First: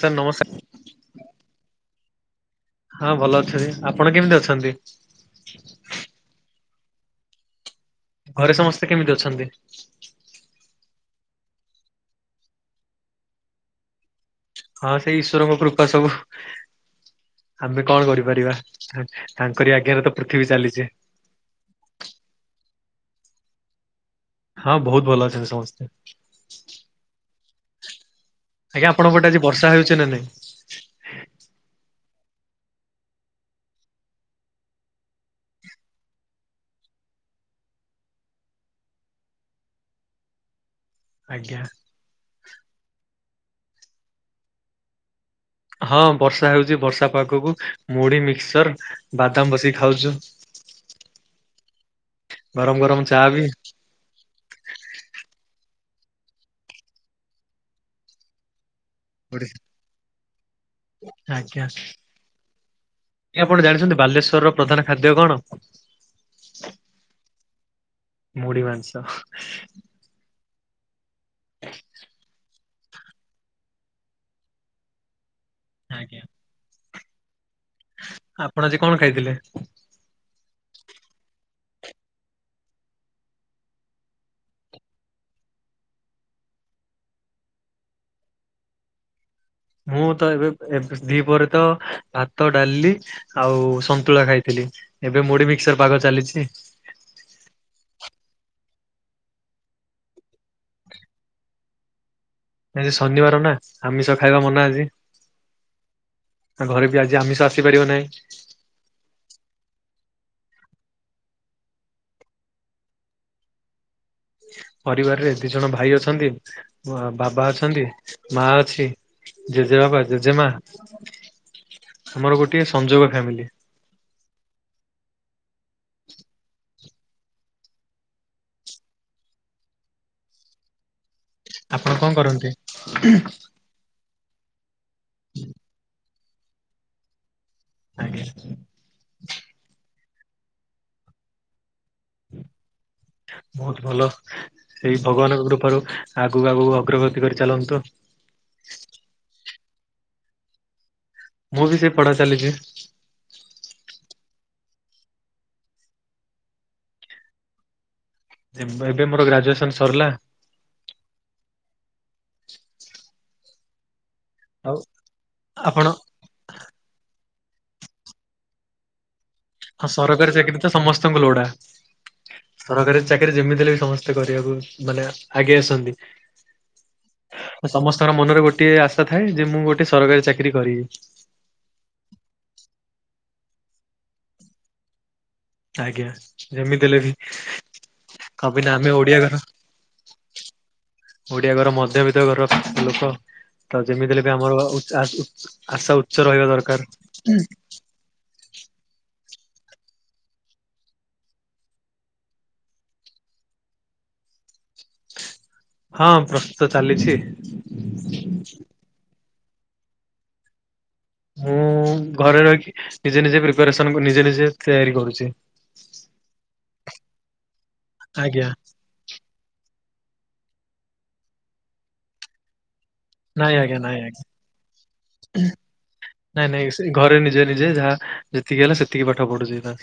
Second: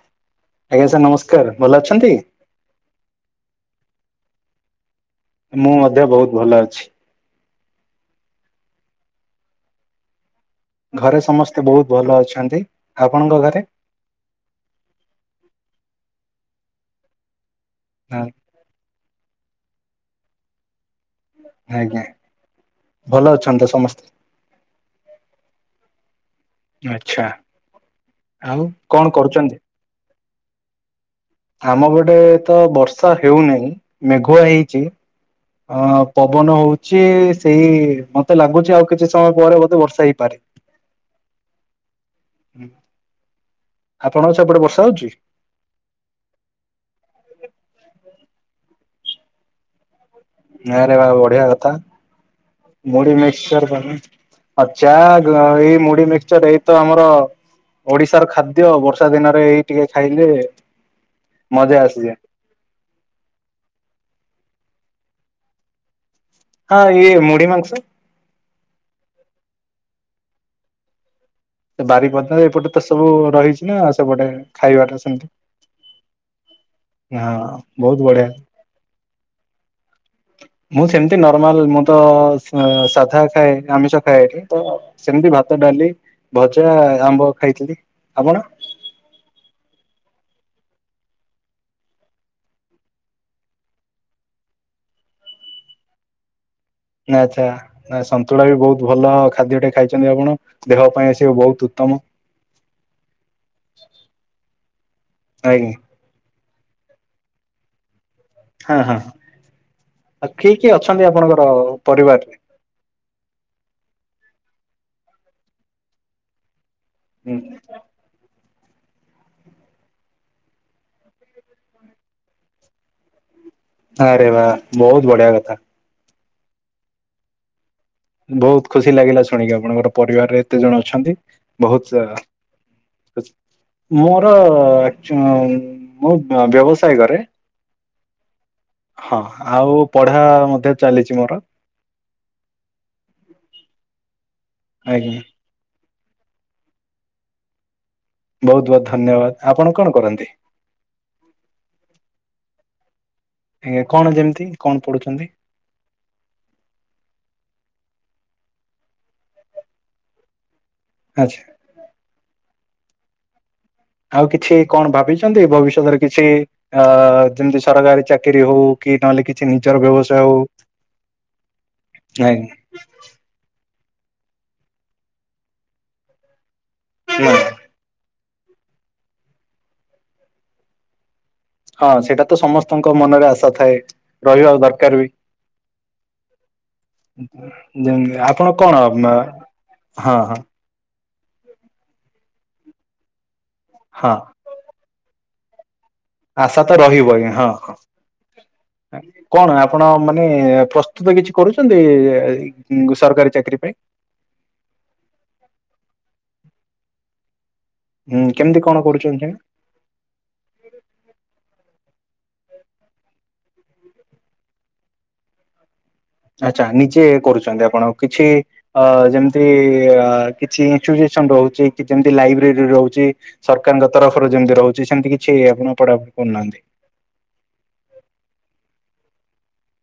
Sir ନମସ୍କାର ଆଜ୍ଞା sir ନମସ୍କାର ଭଲ ଅଛନ୍ତି । ହଁ ଭଲ ଅଛନ୍ତି ଆପଣ କେମିତି ଅଛନ୍ତି । ମୁଁ ମଧ୍ୟ ବହୁତ [inaudible] ଘରେ ସମସ୍ତେ କେମିତି ଅଛନ୍ତି । ଘରେ ସମସ୍ତେ ବହୁତ ଭଲ ଅଛନ୍ତି ଆପଣଙ୍କ ଘରେ । ହଁ ସେଇ ଈଶ୍ୱରଙ୍କ କୃପା [inaudible] ଆମେ ବି କଣ ହଁ, କରିପାରିବା । ତାଙ୍କରି ଆଜ୍ଞାରେ ତ ପୃଥିବୀ ଚାଲିଛି । ଆଜ୍ଞା ଭଲ ଅଛନ୍ତି ତ ସମସ୍ତେ । ହଁ ବହୁତ ଭଲ ଅଛନ୍ତି ସମସ୍ତେ । ଆଚ୍ଛା ଆଉ ଆଜ୍ଞା କଣ ଆପଣ ପଟେ ଆଜି କରୁଛନ୍ତି? ବର୍ଷା ହୋଇଛି ନା ନାଇଁ । ଆମ ପଟେ ତ ବର୍ଷା ହେଉନାହିଁ ମେଘୁଆ ହେଇଛି ଅ ପବନ ହଉଛି ସେଇ ମତେ ଲାଗୁଛି ଆଉ କିଛି ସମୟ ପରେ ବୋଧେ ବର୍ଷା ହେଇପାରେ । ଆଜ୍ଞା । ହୁଁ । ଆପଣଛ ଏପଟେ ବର୍ଷା ହଉଛି ହଁ ବର୍ଷା ହଉଛି ବର୍ଷା ପାଖକୁ ମୁଢି ମିକ୍ସଚର ବାଦାମ ବସିକି ଖାଉଛୁ ନଁରେ ବା ବଢିଆ କଥା ଗରମ ଗରମ ମଡି ଚା ବି ମିକ୍ସଚର ଚା ମୁଢ ମିକସଚର ଏଇତ ଆମର ଓଡିଶାର ଖାଦ୍ୟ ବର୍ଷ ବଷା ଦିନରେ ଏଇ ଟିକେ ଖାଇଲେ ଆଜ୍ଞା ମଜା ଆସିଯାଏ ଆପଣ ଜାଣିଛନ୍ତି ବାଲେଶ୍ଵର ର ପ୍ରଧାନ ଖାଦ୍ୟ କଣ ହଁ ଇ ମଡ଼ି ମାାଗସ ମୁଢି ମାଂସ ସେ ବାରି ପଧ ଏପଟେ ତ ସବୁ ରହିଛି ନା ସେପଟେ ଖାଇବାଟା ସେମତି ଆଜ୍ଞା ହଁ ବହୁତ ବଢିଆ ଆପଣ ଆଜି କଣ ଖାଇଥିଲେ ମୁଁ ସେମତି ନର୍ମାଲ ମୁଁ ତ ସାଧା ଖାଏ ଆମିଷ ଖାଏ ଏଠି ତ ସେମତି ଭାତ ଡାଲି ଭଜା ଆମ୍ବ ଖାଇଥିଲି ଆପଣ ମୁଁ ତ ଏବେ ଏବେ ଦି ପରେ ତ ଭାତ ଡାଲି ଆଉ ସନ୍ତୁଳା ଖାଇଥିଲି ଏବେ ମୋଢ ମିକ୍ସର ପାଗ ଚାଲିଛି ନା ଆଚଛା ନା ସନ୍ତୁଳା ବି ବହୁତ ଭଲ ଖାଦ୍ୟଟେ ଖାଇଛନ୍ତି ଆପଣ ଦେହ ପାଇଁ ଆସିବ ବହୁତ ଉତ୍ତମ ଆଜି ଶନିବାର ନା ଆମିଷ ଖାଇବା ମନା ଆଜି ନାଇଁ କି? ଆ ଘରେ ବି ଆଜି ଆମିଷ ଆସିପାରିବ ନାହିଁ ହଁ ହଁ ଆଉ କିଏ କିଏ ଅଛନ୍ତି ଆପଣଙ୍କର ପରିବାରରେ ପରିବାରରେ ଦି ଜଣ ଭାଇ ଅଛନ୍ତି ବାବା ଅଛନ୍ତି ମା ଅ ଜେଜେ ବାବା ଜେଜେମା ଆମର ଗୋଟିଏ ସଂଯୋଗ ଫାମିଲି ହରେ ବାା ବହୁତ ବଢିଆ କଥା ବହୁତ ଖୁସି ଲାଗିଲା ଶୁଣିକି ଆପଣଙ୍କର ପରିବାରରେ ଏତେ ଜଣ ଅଛନ୍ତି ଆପଣ ବହୁତ କଣ କରନ୍ତି? ମୋର ମର ମୁଁ ବ୍ୟବସାୟ କରେ ଆଜ୍ା ହଁ ଆଉ ପଢା ମଧ୍ୟ ଚାଲିଛି ମୋର ବହୁତ ଭଲ ସେଇ ଆଜ୍ଞା ଭଗବାନଙ୍କ କୃପାରୁ ଆଗକୁ ଆଗକୁ ଅଗ୍ରଗତି କରି ଚାଲନ୍ତୁ ବହୁତ ବହୁତ ଧନ୍ୟବାଦ ଆପଣ କଣ କରନ୍ତି ମୁଁ ବି ସେ ପଢା ଚାଲିଛି ଆଜ୍ଞା କଣ ଯେମିତି କଣ ପଢୁଛନ୍ତି ଏବେ ମୋର ଗ୍ରାଜୁଏସନ ସରିଲା ଆଚ୍ଛା। ଆଉ କିଛି କଣ ଭାବିଛନ୍ତି ଆପଣ ଭବିଷ୍ୟତରେ କିଛି ଅ ଯେମିତି ସରକାରୀ ଚାକିରି ହଉ କି ନହେଲେ କିଛି ନିଜର ହଁ ବ୍ୟବସାୟ ସରକାରୀ ହଉ ଚାକିରିୀ ତ ସମସ୍ତଙ୍କୁ ଲୋଡା ନାଇଁ ସରକାରୀ ଚାକିରୀ ଯେମିତିଲେ ବି ସମସ୍ତ କରିବାକୁ ମାନେ ଆଗେଇ ଆସନ୍ତି। ସମସ୍ତର ମନରେ ଗୋଟଏ ଆଶା ଥାଏ ଯେ ମୁଁ ଗୋଟେ ସରକାରୀ ଚାକିରି କରିବି। ହଁ ସେଇଟା ତ ସମସ୍ତଙ୍କ ମନରେ ଆଶା ଥାଏ ରହିବା ଦରକାର ବି। ଆଜ୍ଞା। ଯେମିତି ହେଲେ ବି ଆପଣ କାହିଁକିନା କଣ ଆମେ ଓଡିଆ ଘର ହଁ ହଁ। ଓଡିଆ ଘର ମଧ୍ୟବିତ୍ତ ଘରର ଲୋକ ତ ହଁ ଯେମିତିଲେ ବି ଆମର ଆ ଆସ ଆଶା ତ ରହିବ ଆଜ୍ଞ ହଁ ହଁ। କଣ ଆପଣ ମାନେ ପ୍ରସ୍ତୁତ କିଛି କରୁଛନ୍ତି ସରକାରୀ ଚାକିରିୀ ପାଇଁ। ହଁ ପ୍ରସ୍ତୁତ ଚାଲିଛି। ହୁଁ କେମିତି କଣ କରୁଛନ୍ତି? ସେ ମୁଁ ଘରେ ରହି ନିଜେ ନିଜେ ପ୍ରିପାରେସନ ନିଜେ ନିଜେ ତିଆରି କରୁଛି। ଆଚଛା ନିଜେ କରୁଛନ୍ତି ଆପଣ କିଛି ଆଜ୍ଞା ଅ ଯେମିତି କିଛି ଇୁସ ରହୁଛି କି ଯେମିତି ଲାଇବ୍ରେରୀ ରହୁଛି। ନାଇଁ ଆଜ୍ଞା ସରକାରଙ୍କ ନାଇଁ ଆଜ୍ଞା ତରଫରୁ ଯେମତି ରହୁଛି ସେମତି କିଛି ଆପଣ ପଢାଢି ନାଇଁ କରୁନାହାନ୍ତି। ନାଇଁ ଟତିିକେ ପାଠ ପଢୁଛି ତା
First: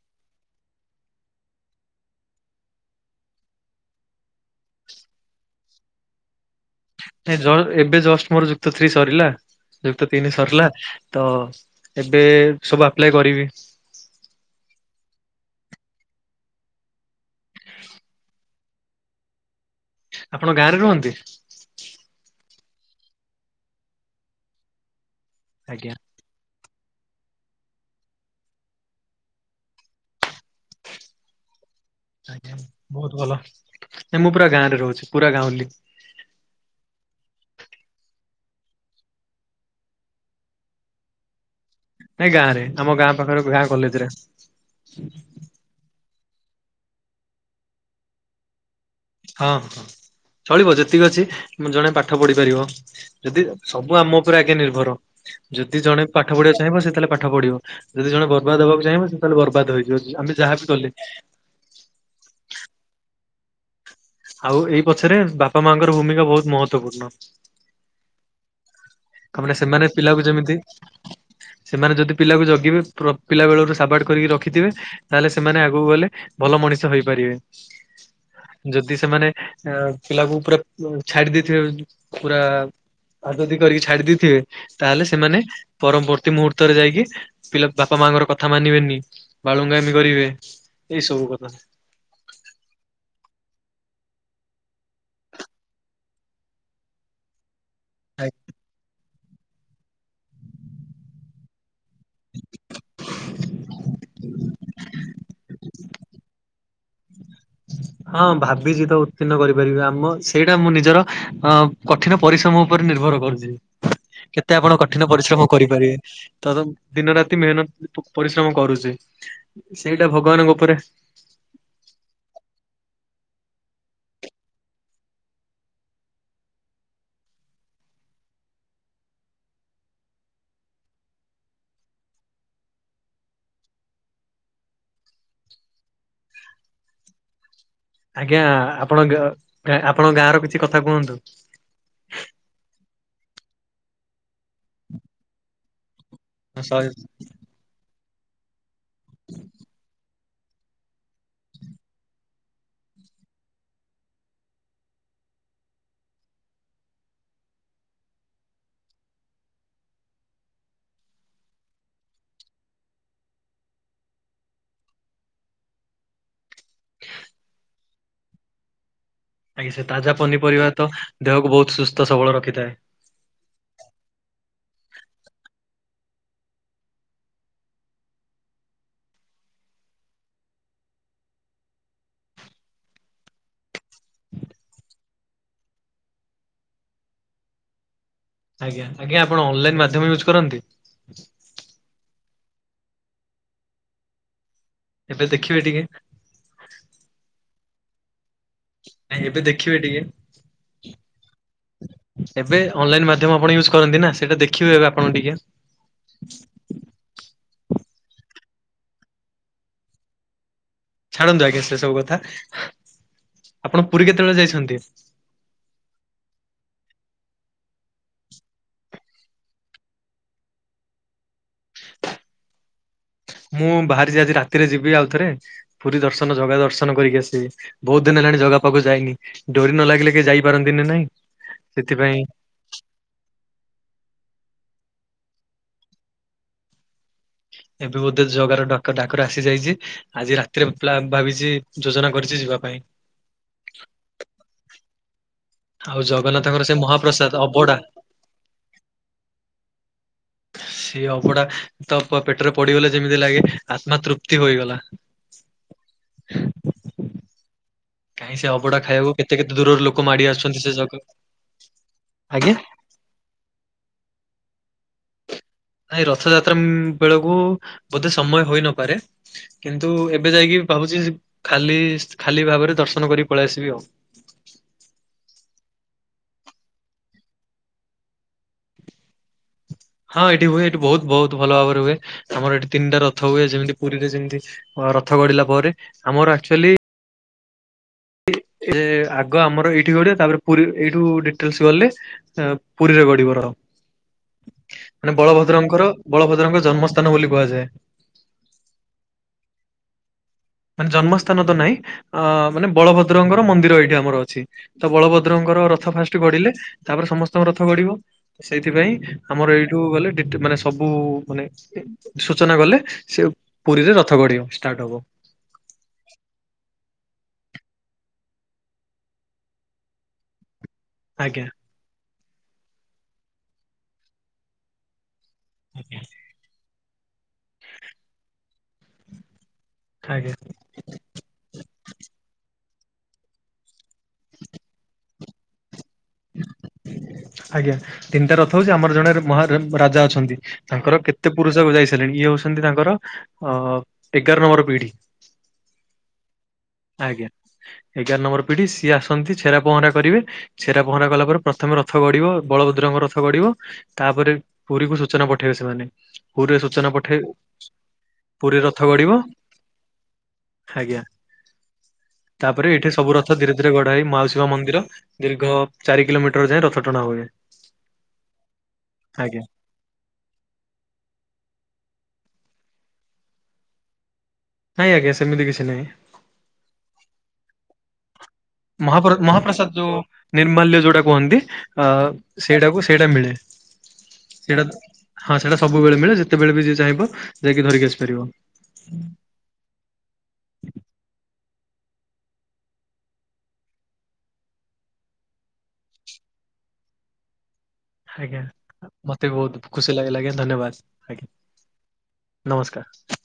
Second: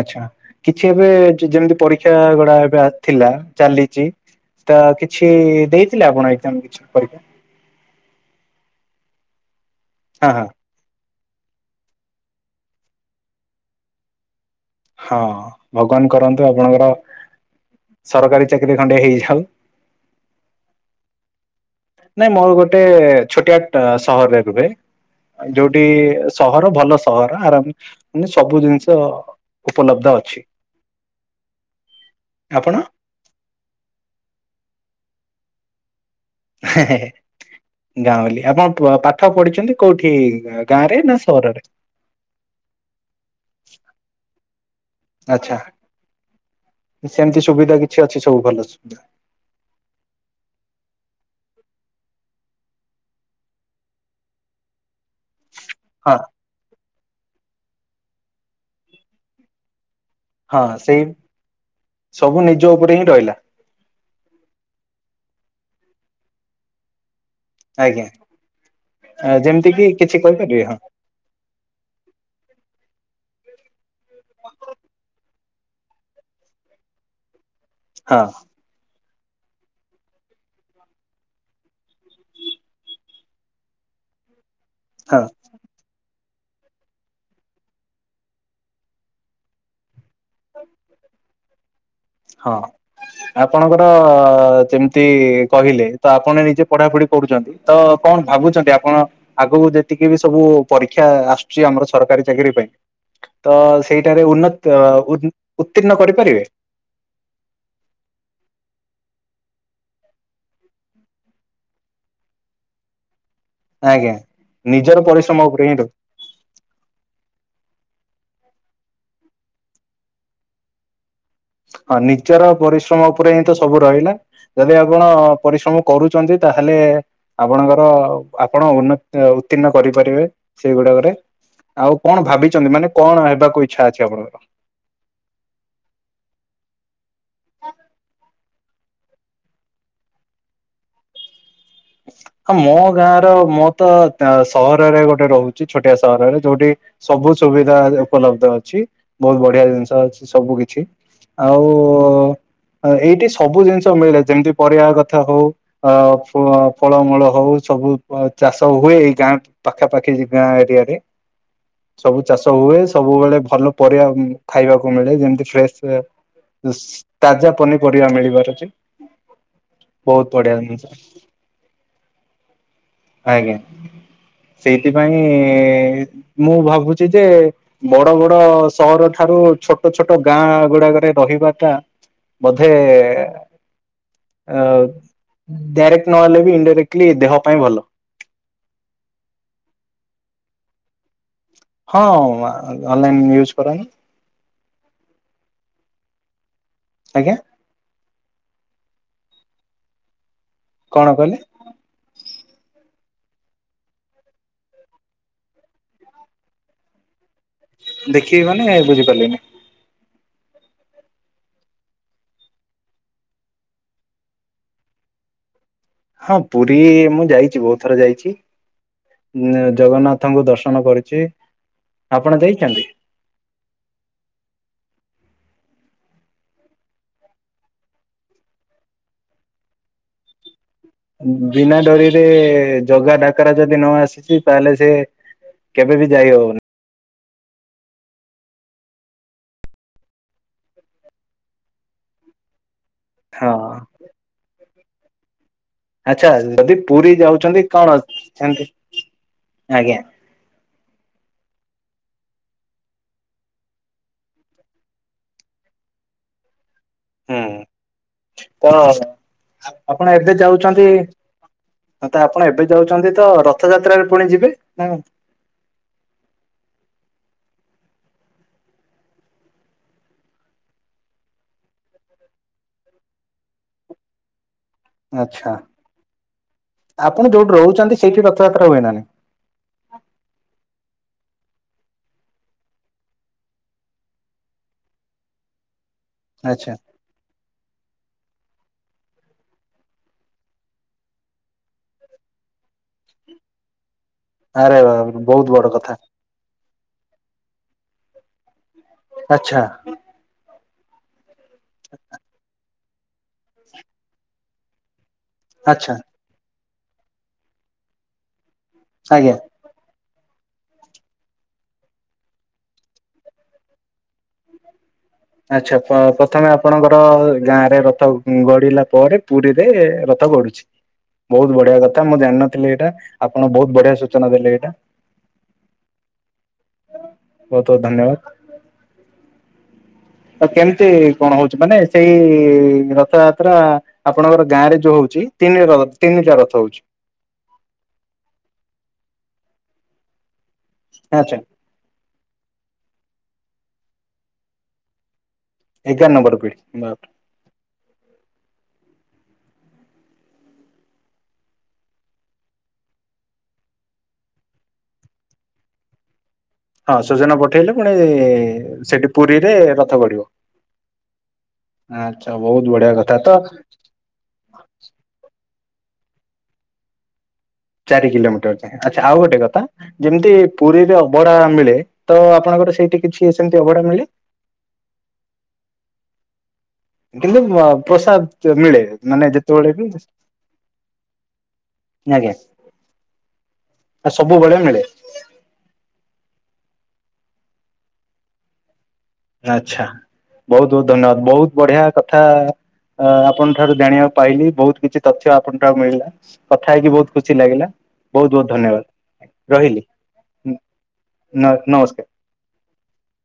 ଆଛା କିଛି ଏବେ ଯେମିତି ପରୀକ୍ଷା ଗୁଡା ଏବେ ଥିଲା ଚାଲିଛି ତ କିଛି ଦେଇଥିଲେ ଆପଣ ଏାମ ଏବେ ଜଷ୍ଟ ମୋର ଯୁକ୍ତ ସ୍ତ୍ରୀ ସରିଲା। ଯୁକ୍ତ ତିନି ହଁ ହଁ ସରିଲା ତ ଏବେ ସବୁ ଆପ୍ଲାଏ କରିବି। ହଁ ଭଗବାନ କରନ୍ତୁ ଆପଣଙ୍କର ସରକାରୀ ଚାକିରି ଖଣ୍ଡେ ହେଇ ଲ ଆପଣଙ୍କ ଗାଁରେ ରୁହନ୍ତି। ନାଇଁ ମୋର ଗୋଟେ ଛୋଟିଆ ସହରରେ ରୁହେ। ଯୋଉଠି ଆଜ୍ଞା ସହର ଭଲ ସହର ଆରାମ ମାନେ ସବୁ ଜିନିଷ ଉପଲବ୍ଧ ଅଛି। ଆଜ୍ଞା ଆପଣ ବହୁତ ଭଲ ନଁ ମୁଁ ପୁରା ଗାଁ ରେ ରହୁଛି ପୁରା ଗାଁରେ [unintelligible] ଗାଁଉଁଲି ଆପଣ ପାଠ ପଢିଛନ୍ତି କୋଉଠି ଗାଁ ରେ ନା ସହରରେ? ନାଇଁ ଗାଁ ରେ ଆମ ଗାଁ ପାଖରେ ଗାଁ କଲେଜରେ। [inaudible] ଆଚ୍ଛା ସେମିତି ସୁବିଧା କିଛି ଅଛି ସବୁ ଭଲ ସୁବିଧା। ହଁ ହଁ ଚଳିବ ଯେତିକି ଅଛି ଜଣେ ପାଠ ପଢିପାରିବ ଯଦି ସବୁ ଆମ ଉପରେ ଆଗେ ନିର୍ଭର। ଯଦି ଜଣେ ହଁ ପାଠ ପଢିବାକୁ ଚାହିଁବ ସେତାହାଲେ ପା ପାଠ ପଢ଼ିବ ଯଦି ଜଣେ ବର୍ବାଦହବାକୁ ଚାହିଁବ ସେ ତାହଲେ ବର୍ବାଦ ହେଇ ହଁ ସେଇ [inaudible] ସବୁ ନିଜ ଉପରେ ହିଁ ରହିଲା। ଆଉ ଏଇ ପଛରେ ବାପା ମାଙ୍କର ଭୂମିକା ବହୁତ ମହତ୍ଵପୂର୍ଣ୍ଣ। ଆଜ୍ଞା। ତାମାନେ ଯେମିତି କିି ସେମାନେ କିଛି ପିଲାକୁ ଯେମିତି କହିପାରିବେ ହଁ ସେମାନେ ଯଦି ପିଲାକୁ ଜଗିବେ। ପିଲା ବେଳୁରୁ ସାବାଡ କରିକି ରଖିଥିବେ ତାହେଲେ ସେ ସେମାନେ ଆଗକୁ ଗଲେ ଭଲ ମଣିଷ ହେଇପାରିବେ। ହଁ ଯଦି ସେମାନେ ପିଲାକୁ ପୁରା ଛାଡି ଦେଇଥିବ ପୁରା ହାତତି କରିକି ଛାଡ଼ିଦେଇଥିବେ। ତାହେଲେ ହଁ ସେମାନେ ପରମ୍ବର୍ତ୍ତ ପ୍ରତି ମୁହୂର୍ତ୍ତରେ ଯାଇକି ପିଲା ବାପା ମାଆଙ୍କର କଥା ମାନିବେନି ବାଳୁଙ୍ଗାମି କରିବେ ଏଇ ସବୁ କଥା। ହଁ ଆପଣଙ୍କର ଯେମିତି କହିଲେ ତ ଆପଣ ନିଜେ ପଢାପଢି କରୁଛନ୍ତି। ତ କଣ ଭାବୁଛନ୍ତି ଆପଣ? ଆଗକୁ ଯେତିକି ବି ସବୁ ପରୀକ୍ଷା ଆସୁଛି ଆମର ସରକାରୀ ଚାକିରୀ ପାଇଁ ତ ସେଇଟାରେ ଉନ୍ନ ଉତ୍ତୀର୍ଣ କରିପାରିବେ? ହଁ ଭାବିଛି ତ ଉତ୍ତୀର୍ଣ୍ଣ କରିପାରିବି ଆମ ସେଇଟା ମୁଁ ନିଜର ଅ କଠିନ ପରିଶ୍ରମ ଉପରେ ନିର୍ଭର କରୁଛି। ଆଜ୍ଞା। କେତେ ଆପଣ ନିଜର କଠିନ ପରିଶ୍ରମ ଉପରେ ହିଁ କରିପାରିବେ ତ ଦିନ ରାତି ମେହନତ ପରିଶ୍ରମ କରୁଛି ସେଇଟା ଭଗବାନଙ୍କ ଉପରେ ହଁ ନିଜର ପରିଶ୍ରମ ଉପରେ ହିଁ ତ ସବୁ ରହିଲା ଯଦି ଆପଣ ପରିଶ୍ରମ କରୁଛନ୍ତି ତାହେଲେ ଆପଣଙ୍କର ଆପଣ ଉନ ଉତ୍ତୀର୍ଣ୍ଣ କରିପାରିବେ ସେଇଗୁଡାକରେ ଆଉ କଣ ଭାବିଛନ୍ତି ମାନେ କଣ ହେବାକୁ ଇଛା ଅଛି ଆପଣଙ୍କର [inaudible] ହଁ ଆଜ୍ଞା ଆପଣ ଆପଣଙ୍କ ଗାଁ ର କିଛି କଥା କୁହନ୍ତୁ ଆ ମୋ ଗାଁ ର ମୋ ତ ସହରରେ ଗୋଟେ ରହୁଛି ଛୋଟ ସହରରେ ଯୋଉଠି ସବୁ ସୁବିଧା। ଉପଲବ୍ଧ ଅଛି ବହୁତ ବଢିଆ ଜିନିଷ ଅଛି ସବୁ କିଛି ଆଉ ଏଇଠି ସବୁ ଜିନିଷ ମିଳେ ଯେମିତି ପରିବା କଥା ହଉ ଆ ଫଳମୂଳ ହଉ ସବୁ ଚାଷ ହୁଏ ଏଇ ଗାଁ ପାଖାପାଖି ଗାଁ ଏରିଆରେ ସବୁ ଚାଷ ହୁଏ ସବୁବେଳେ ଭଲ ପରିବା ଖାଇବାକୁ ମିଳେ ଯେମତି ଫ୍ରେଶ ତାଜା ପନିପରିବା ମିଳିବାର ଅଛି। ଆଜ୍ଞା ସେ ତାଜା ପନିପରିବା ତ ଦେହ ବହୁତ ସୁସ୍ଥ ସବଳ ଆଜ୍ଞା ରଖିଥାଏ। [inaudible] ସେଇଥିପାଇଁ ମୁଁ ଭାବୁଛି ଯେ ବଡ ବଡ ସହର ଠାରୁ ଛୋଟ ଛୋଟ ଗାଁ ଗୁଡାକରେ ରହିବାଟା ବୋଧେ [unintelligible] ନହଲେ ବି ଇନ୍ଡାଇରେକ୍ଟଲି ଦେହ ପାଇଁ ଭଲ। ଆଜ୍ଞା ଆଜ୍ଞା ଆପଣ ଅନଲାଇନ ମାଧ୍ୟମ କରନ୍ତି। ହଁ ଅନଲାଇନ୍ ୟୁଜ କରନି। ଏବେ ଦେଖିବେ ଟିକେ ଆଜ୍ଞା। ନାଇଁ ଏବେ ଦେଖିବେ ଟିକେ? କଣ କଲେ? ଏବେ ଅନଲାଇନ ମାଧ୍ୟମ ଆପଣ ୟୁଜ କରନ୍ତି ନା ସେଇଟା ଦେଖିବେ ଏବେ ଆପଣ ଟିକେ? ଦେଖିବି ମାନେ ବୁଝିପାରିଲିନି। ଛାଡ଼ନ୍ତୁ ଆଜ୍ଞା ସେ ସବୁ କଥା ଆପଣ ପୁରୀ କେତେବେଳେ ଯାଇଛନ୍ତି? ହଁ ପୁରୀ ମୁଁ ଯାଇଛି ବହୁତ ଥର ଯାଇଛି ଜଗନ୍ନାଥଙ୍କୁ ଦର୍ଶନ କରୁଛି ଆପଣ ଯାଇଛନ୍ତି? ମୁଁ ବାହାରିଛି ଆଜି ରାତିରେ ଯିବି ଆଉଥରେ ପୁରୀ ଦର୍ଶନ ଜଗା ଦର୍ଶନ କରିକି ଆସିବି ବହୁତ ଦିନ ହେଲାଣି ଜଝଗା ପାଖକୁ ଯାଇନି ।ଡୋରି ନ ଲାଗିଲେ କି ଯାଇପାରନ୍ତି ବିନା ଡରିରେ ଜଗା ଡାକରା ଯଦି ନ ଆସିଛି ତାହେଲେ ସେ କେବେ ବି ଯାଇ ହଉନି। ଏବେ ବୋଧେ ଜଗାର ଡକ ଡାକରା ଆସି ଯାଇଛି। ଆଜି ରାତିରେ ପା ଭାବିଛି ଯୋଜନା କରିଛି ଯିବା ପାଇଁ। ହଁ ଆଉ ଆଚ୍ଛା ଜଗନ୍ନାଥଙ୍କର ସେ ଯଦି ପୁରୀ ମହାପ୍ରସାଦ ଯାଉଛନ୍ତି ଅବଢା କଣ? ଏମତି ଆଜ୍ଞା। ସିଏ ଅଭଡା ତ ପେଟରେ ପଡିଗଲେ ଯେମିତି ଲାଗେ ଆତ୍ମା ତୃପ୍ତି ହୋଇଗଲା। ହୁଁ। କାହିଁ ସେ ତ ଅବଢା ଖାଇବାକୁ କେତେ କେତେ ଦୂରରୁ ଲୋକ ଆପଣ ମାଡି ଏବେ ଆସୁଛନ୍ତି ସେ ଯାଉଛନ୍ତି ଜଗ ତ ଆପଣ ଆଜ୍ଞା ଏବେ ଯାଉଛନ୍ତି ତ ରଥଯାତ୍ରାରେ ପୁଣି ଯିବେ ନା କଣ? ନାଁଇ ରଥଯାତ୍ରା ବେଳକୁ ବୋଧେ ସମୟ ହୋଇନପାରେ କିନ୍ତୁ ଏବେ ଯାଇକି ଭାବୁଛି ଖାଲି ଖାଲି ଭାବରେ ଦର୍ଶନ କରି ପଳେଇ ଆସିବି ଆଉ। ଆଚ୍ଛା ଆପଣ ଯୋଉଠି ରହୁଛନ୍ତି ସେଇଠି ରଥଯାତ୍ରା ହୁଏ ନା ନାହିଁ। ହଁ ଏଠି ହୁଏ ଏଠି ବହୁତ ବହୁତ ଭଲ ଭାବରେ ହୁଏ। ଆମର ଏଠି ତିନିଟା ରଥ ହୁଏ ଯେମିତି ପୁରୀରେ ଯେମିତି ଅ ରଥ ଗଢିଲା ପରେ। ଆମର ନାଇଁ ଆଚ୍ଛା ଆକ୍ଚୁଆଲି ଆଗ ଆମର ଏଇଠି ଗ ତାପରେ ଏଇଠୁ ଡିଟେଲସ ଗଲେ ପୁରୀରେ ଗଢିବ ର ଆରେ [unintelligible] ମାନେ ବହୁତ ବଡ ବଳଭଦ୍ରଙ୍କର କଥା ବଳଭଦ୍ରଙ୍କ ଜନ୍ମସ୍ଥ ପତନ ବୋଲି କୁହାଯାଏ। ଆଚ୍ଛା। ମାନେ ଜନ୍ମସ୍ ତନ ତ ନାଁଇ ଅ ମାନେ ବଳଭଦ୍ରଙ୍କର ମନ୍ଦିର ଏଇଠି ଆମର ଅଛି ତ ବଳଭଦ୍ ଭଦ୍ରଙ୍କର ରଥ ଆଚ୍ଛା ଫାଷ୍ଟ ଗଡିଲେ ତାପରେ ସମସ୍ତଙ୍କ ରଥ ଗଢିବ। ସେଇଥିପାଇଁ ଆଜ୍ଞା ଆମର ଏଇଠୁ ଗଲେ ଡେ ତ ମାନେ ସବୁ ମାନେ ସୂଚନା ଗଲେ ସେ ପୁରୀରେ ରଥ ଗଢିବ ଷ୍ଟାର୍ଟ ହବ। ଆଚ୍ଛା ପ୍ରଥମେ ଆପଣଙ୍କର ଗାଁରେ ରଥ ଗଡିଲା ପରେ ପୁରୀରେ ରଥ ଗଡୁଛି। ଆଜ୍ଞା ବହୁତ ବଢିଆ କଥା ମ ଜାଣିନଥିଲି ଏଇଟା ଆପଣ ବହୁତ ବଢିଆ ସୂଚନା ଦେଲେ ଏଇଟା। ଆଜ [unintelligible] ବହୁତ୍ ବହୁତ୍ ଧନ୍ୟବାଦ। ତ କେମିତି କଣ ହଉଛି ମାନେ ସେଇ ଇ ରଥ ଆତ୍ରା ଆପଣଙ୍କର ଗାଁ ରେ ଯୋଉ ହଉଛି । ତିନି ରଥ୍ ଆଜ୍ଞା ତିନିଟା ରଥ ହଉଛି ଆମର ଜଣେ ମହା ରାଜା ଅଛନ୍ତି। ତାଙ୍କର କେତେ ଆଚ୍ଛା ପୁରୁଷକୁ ଯାଇସାରିଲେଣି ଇଏ ହଉଛନ୍ତି ତାଙ୍କର ଅ ଏଗାର ନମ୍ବର ପିଢ଼ି। ଏଗାର ନମ୍ବର ପିଢ଼ି। ଆଜ୍ଞା ଏଗାର ନମ୍ବର୍ ପିଢି ସିଏ ଆସନ୍ତି ଛେରା ପହଁରା କରିବେ ଛେରା ପହଁରା କଲା ପରେ ପ୍ରଥମେ ରଥ ଗଡିବ ବଳଭଦ୍ରଙ୍କ ରଥ ଗଡିବ ତାପରେ ପୁରୀକୁ ସୂଚନା ପଠେଇବେ ସେମାନେ ପୁରୀରେ ସୂଚନା ହଁ ପଠେଇ ସଜନା ପଠେଇଲେ ପୁଣି ପୁରୀ ରଥ ସେଠି ଗଡିବ ପୁରୀରେ ରଥ ଗଢିବ। ଆଜ୍ଞା। ତାପରେ ଏଇଠି ସବୁ ରଥ ଧୀରେ ଧୀରେ ଗଡା ହେଇ ମାଉସିବ ମନ୍ଦିର ଧରେ ଦୀର୍ ଚାର କିଲୋମିଟର ଯଏ ରଥଟଣା ହୁଏ। ଚାରି କିଲୋମିଟର ଯାଏ ଆଚଛା ଆଉ ଗୋଟେ ଆଜ୍ଞା କଥା ଯେମିତି ପୁରୀରେ ଅବଢା ମିଳେ ତ ଆପଣଙ୍କର ସେଇଠି କିଛି ସେମିତି ଅଭଡା ମି ନାଇଁ ଆଜ୍ଞା ସେମିତି କିଛି ନହିଁ। କିନ୍ତୁ ପ୍ରସାଦ ମିଳେ ମହାପ ମାନେ ଯେତେବେଳେ ମହାପ୍ରସାଦ ବି ଯୋଉ ନିର୍ମାଲ୍ୟ ଯୋଉଟା କୁହନ୍ତି ଅ ଆଜ୍ଞା ସେଇଟାକୁ ସେଇଟା ମିଳେ ସବୁବେଳେ ସେଇଟା ମିଳେ ହଁ ସେଇଟା ସବୁବେଳେ ମିଳେ ଯେ କେତେବେଳେ ବି ଯିଏ ଚାହିଁବ ଯାଇକି ଧରିକି ଆସିପାରିବ। ଆଚ୍ଛା ବହୁତ ବହୁତ ଧନ୍ୟବାଦ ବହୁତ ବଢିଆ କଥା ଆପଣ ଠାରୁ ଜାଣିବାକୁ ପାଇଲିି ବହୁତ କିଛି ତଥ୍ୟ ଆପଣ ଠାରୁ ମିଳିଲା କଥା ହେଇକି ବହୁତ ଖୁସି ଲାଗିଲା। ବହୁତ ଆଜ୍ଞା ବହୁତ ଧନ୍ୟବାଦ ମତେ ବି ବହୁତ ରହିଲି ଖୁସି ଲାଗିଲ ଆଜ୍ଞା ଧନ୍ୟବାଦ ଆଜ୍ଞା ନମସ୍କାର। ନମସ୍କାର।